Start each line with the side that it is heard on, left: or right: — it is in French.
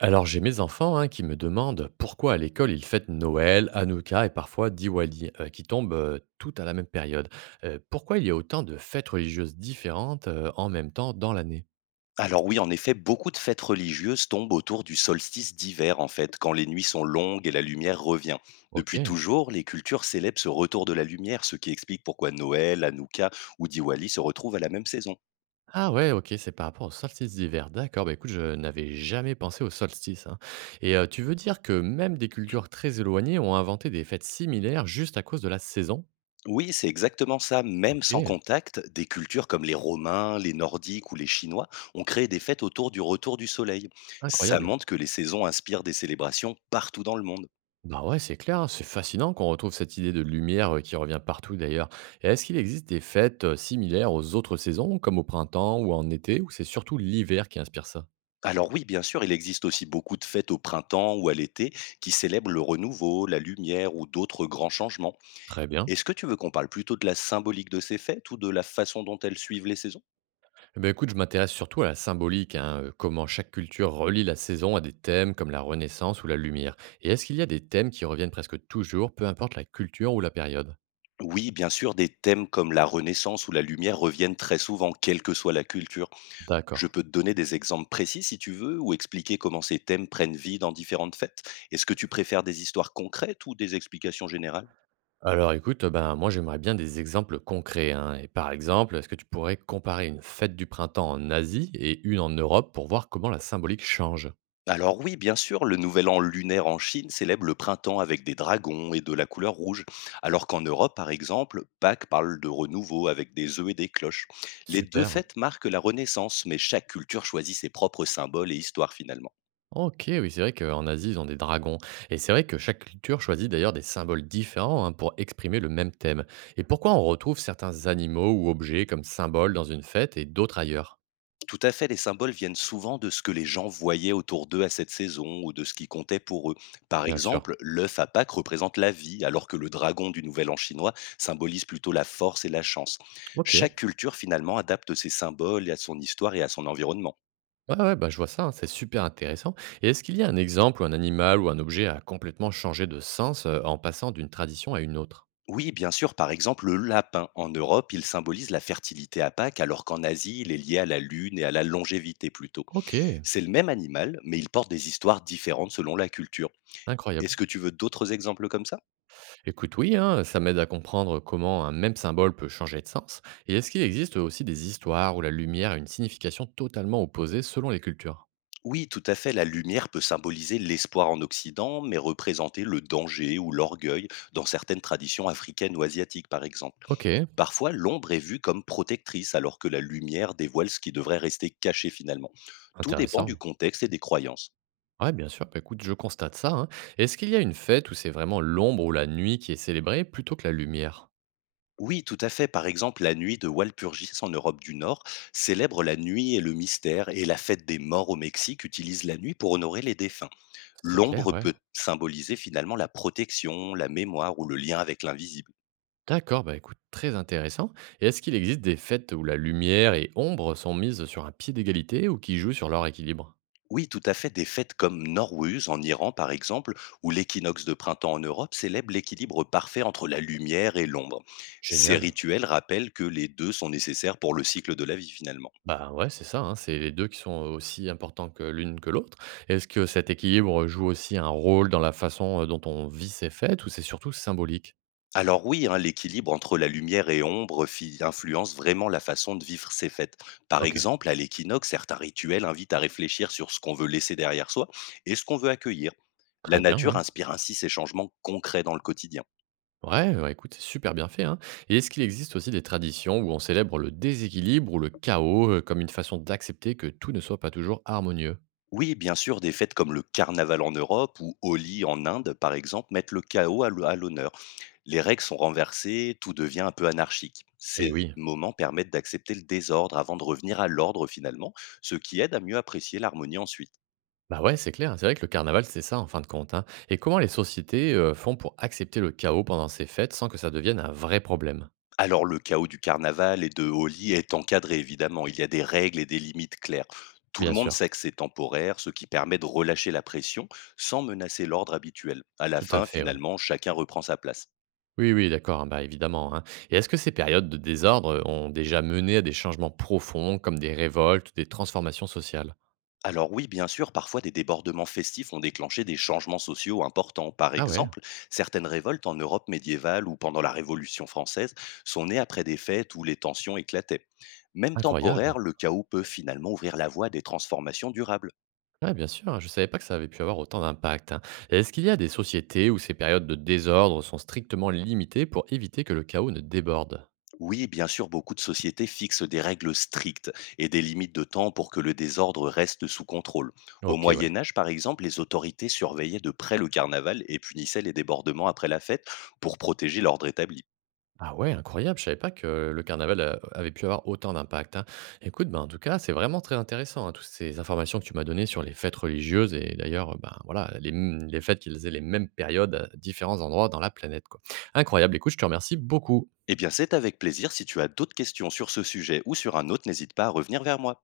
right: Alors j'ai mes enfants hein, qui me demandent pourquoi à l'école ils fêtent Noël, Hanouka et parfois Diwali, qui tombent toutes à la même période. Pourquoi il y a autant de fêtes religieuses différentes en même temps dans l'année.
left: Alors oui, en effet, beaucoup de fêtes religieuses tombent autour du solstice d'hiver, en fait, quand les nuits sont longues et la lumière revient. Depuis
right: Ok.
left: toujours, les cultures célèbrent ce retour de la lumière, ce qui explique pourquoi Noël, Hanouka ou Diwali se retrouvent à la même saison.
right: Ah ouais, ok, c'est par rapport au solstice d'hiver. D'accord, bah écoute, je n'avais jamais pensé au solstice, hein. Et tu veux dire que même des cultures très éloignées ont inventé des fêtes similaires juste à cause de la saison.
left: Oui, c'est exactement ça. Même sans
right: Ok,
left: contact, des cultures comme les Romains, les Nordiques ou les Chinois ont créé des fêtes autour du retour du soleil. Ça
right: incroyable.
left: montre que les saisons inspirent des célébrations partout dans le monde.
right: Bah ouais, c'est clair, hein, c'est fascinant qu'on retrouve cette idée de lumière qui revient partout d'ailleurs. Et est-ce qu'il existe des fêtes similaires aux autres saisons, comme au printemps ou en été, ou c'est surtout l'hiver qui inspire ça?
left: Alors oui, bien sûr, il existe aussi beaucoup de fêtes au printemps ou à l'été qui célèbrent le renouveau, la lumière ou d'autres grands changements.
right: Très bien.
left: Est-ce que tu veux qu'on parle plutôt de la symbolique de ces fêtes ou de la façon dont elles suivent les saisons?
right: Eh ben écoute, je m'intéresse surtout à la symbolique, hein, comment chaque culture relie la saison à des thèmes comme la Renaissance ou la lumière. Et est-ce qu'il y a des thèmes qui reviennent presque toujours, peu importe la culture ou la période?
left: Oui, bien sûr, des thèmes comme la Renaissance ou la lumière reviennent très souvent, quelle que soit la culture.
right: D'accord.
left: Je peux te donner des exemples précis si tu veux ou expliquer comment ces thèmes prennent vie dans différentes fêtes. Est-ce que tu préfères des histoires concrètes ou des explications générales?
right: Alors écoute, ben, moi j'aimerais bien des exemples concrets, hein. Et par exemple, est-ce que tu pourrais comparer une fête du printemps en Asie et une en Europe pour voir comment la symbolique change?
left: Alors oui, bien sûr, le nouvel an lunaire en Chine célèbre le printemps avec des dragons et de la couleur rouge, alors qu'en Europe, par exemple, Pâques parle de renouveau avec des œufs et des cloches. Les deux
right: Super.
left: fêtes marquent la Renaissance, mais chaque culture choisit ses propres symboles et histoires finalement.
right: Ok, oui, c'est vrai qu'en Asie, ils ont des dragons. Et c'est vrai que chaque culture choisit d'ailleurs des symboles différents hein, pour exprimer le même thème. Et pourquoi on retrouve certains animaux ou objets comme symboles dans une fête et d'autres ailleurs?
left: Tout à fait, les symboles viennent souvent de ce que les gens voyaient autour d'eux à cette saison ou de ce qui comptait pour eux. Par
right: Bien sûr.
left: exemple, l'œuf à Pâques représente la vie, alors que le dragon du Nouvel An chinois symbolise plutôt la force et la chance.
right: Ok.
left: Chaque culture finalement adapte ses symboles à son histoire et à son environnement.
right: Ouais, ouais, bah, je vois ça, hein, c'est super intéressant. Et est-ce qu'il y a un exemple où un animal ou un objet a complètement changé de sens en passant d'une tradition à une autre?
left: Oui, bien sûr, par exemple, le lapin. En Europe, il symbolise la fertilité à Pâques, alors qu'en Asie, il est lié à la lune et à la longévité plutôt.
right: Ok,
left: C'est le même animal, mais il porte des histoires différentes selon la culture.
right: incroyable.
left: Est-ce que tu veux d'autres exemples comme ça?
right: Écoute, oui, hein, ça m'aide à comprendre comment un même symbole peut changer de sens. Et est-ce qu'il existe aussi des histoires où la lumière a une signification totalement opposée selon les cultures?
left: Oui, tout à fait, la lumière peut symboliser l'espoir en Occident, mais représenter le danger ou l'orgueil dans certaines traditions africaines ou asiatiques, par exemple.
right: Ok,
left: Parfois, l'ombre est vue comme protectrice, alors que la lumière dévoile ce qui devrait rester caché finalement. Tout dépend du
right: intéressant.
left: contexte et des croyances.
right: Ouais, bien sûr, bah, écoute, je constate ça, hein. Est-ce qu'il y a une fête où c'est vraiment l'ombre ou la nuit qui est célébrée plutôt que la lumière?
left: Oui, tout à fait. Par exemple, la nuit de Walpurgis en Europe du Nord célèbre la nuit et le mystère, et la fête des morts au Mexique utilise la nuit pour honorer les défunts.
right: C'est clair,
left: L'ombre
right: ouais.
left: peut symboliser finalement la protection, la mémoire ou le lien avec l'invisible.
right: D'accord, bah écoute, très intéressant. Et est-ce qu'il existe des fêtes où la lumière et ombre sont mises sur un pied d'égalité ou qui jouent sur leur équilibre?
left: Oui, tout à fait. Des fêtes comme Norwuz en Iran, par exemple, ou l'équinoxe de printemps en Europe célèbrent l'équilibre parfait entre la lumière et l'ombre. Ces
right: Génial.
left: rituels rappellent que les deux sont nécessaires pour le cycle de la vie, finalement.
right: Bah ouais, c'est ça, hein, c'est les deux qui sont aussi importants que l'une que l'autre. Est-ce que cet équilibre joue aussi un rôle dans la façon dont on vit ces fêtes ou c'est surtout symbolique?
left: Alors oui, hein, l'équilibre entre la lumière et ombre influence vraiment la façon de vivre ces fêtes. Par
right: Ok,
left: exemple, à l'équinoxe, certains rituels invitent à réfléchir sur ce qu'on veut laisser derrière soi et ce qu'on veut accueillir. La
right: très bien,
left: nature
right: ouais.
left: inspire ainsi ces changements concrets dans le quotidien.
right: Ouais, ouais, écoute, c'est super bien fait, hein. Et est-ce qu'il existe aussi des traditions où on célèbre le déséquilibre ou le chaos comme une façon d'accepter que tout ne soit pas toujours harmonieux?
left: Oui, bien sûr, des fêtes comme le carnaval en Europe ou Holi en Inde, par exemple, mettent le chaos à l'honneur. Les règles sont renversées, tout devient un peu anarchique.
right: Eh
left: Ces
right: oui.
left: moments permettent d'accepter le désordre avant de revenir à l'ordre finalement, ce qui aide à mieux apprécier l'harmonie ensuite.
right: Bah ouais, c'est clair. C'est vrai que le carnaval, c'est ça en fin de compte, hein. Et comment les sociétés font pour accepter le chaos pendant ces fêtes sans que ça devienne un vrai problème?
left: Alors le chaos du carnaval et de Holi est encadré évidemment, il y a des règles et des limites claires. Tout
right: Bien
left: le monde sait
right: sûr,
left: que c'est temporaire, ce qui permet de relâcher la pression sans menacer l'ordre habituel. À la
right: tout à
left: fin,
right: fait, ouais.
left: finalement, chacun reprend sa place.
right: Oui, oui, d'accord, hein, bah évidemment, hein. Et est-ce que ces périodes de désordre ont déjà mené à des changements profonds, comme des révoltes ou des transformations sociales?
left: Alors oui, bien sûr, parfois des débordements festifs ont déclenché des changements sociaux importants. Par
right: Ah ouais,
left: exemple, certaines révoltes en Europe médiévale ou pendant la Révolution française sont nées après des fêtes où les tensions éclataient. Même temporaire,
right: incroyable.
left: le chaos peut finalement ouvrir la voie à des transformations durables.
right: Ouais, bien sûr, hein, je savais pas que ça avait pu avoir autant d'impact, hein. Et est-ce qu'il y a des sociétés où ces périodes de désordre sont strictement limitées pour éviter que le chaos ne déborde?
left: Oui, bien sûr, beaucoup de sociétés fixent des règles strictes et des limites de temps pour que le désordre reste sous contrôle. Au
right: Ok, ouais.
left: Moyen Âge, par exemple, les autorités surveillaient de près le carnaval et punissaient les débordements après la fête pour protéger l'ordre établi.
right: Ah ouais, incroyable, je savais pas que le carnaval avait pu avoir autant d'impact, hein. Écoute, ben, en tout cas, c'est vraiment très intéressant, hein, toutes ces informations que tu m'as données sur les fêtes religieuses et d'ailleurs, ben, voilà, les, les fêtes qu'ils aient les mêmes périodes à différents endroits dans la planète. Quoi. Incroyable, écoute, je te remercie beaucoup.
left: Eh bien, c'est avec plaisir. Si tu as d'autres questions sur ce sujet ou sur un autre, n'hésite pas à revenir vers moi.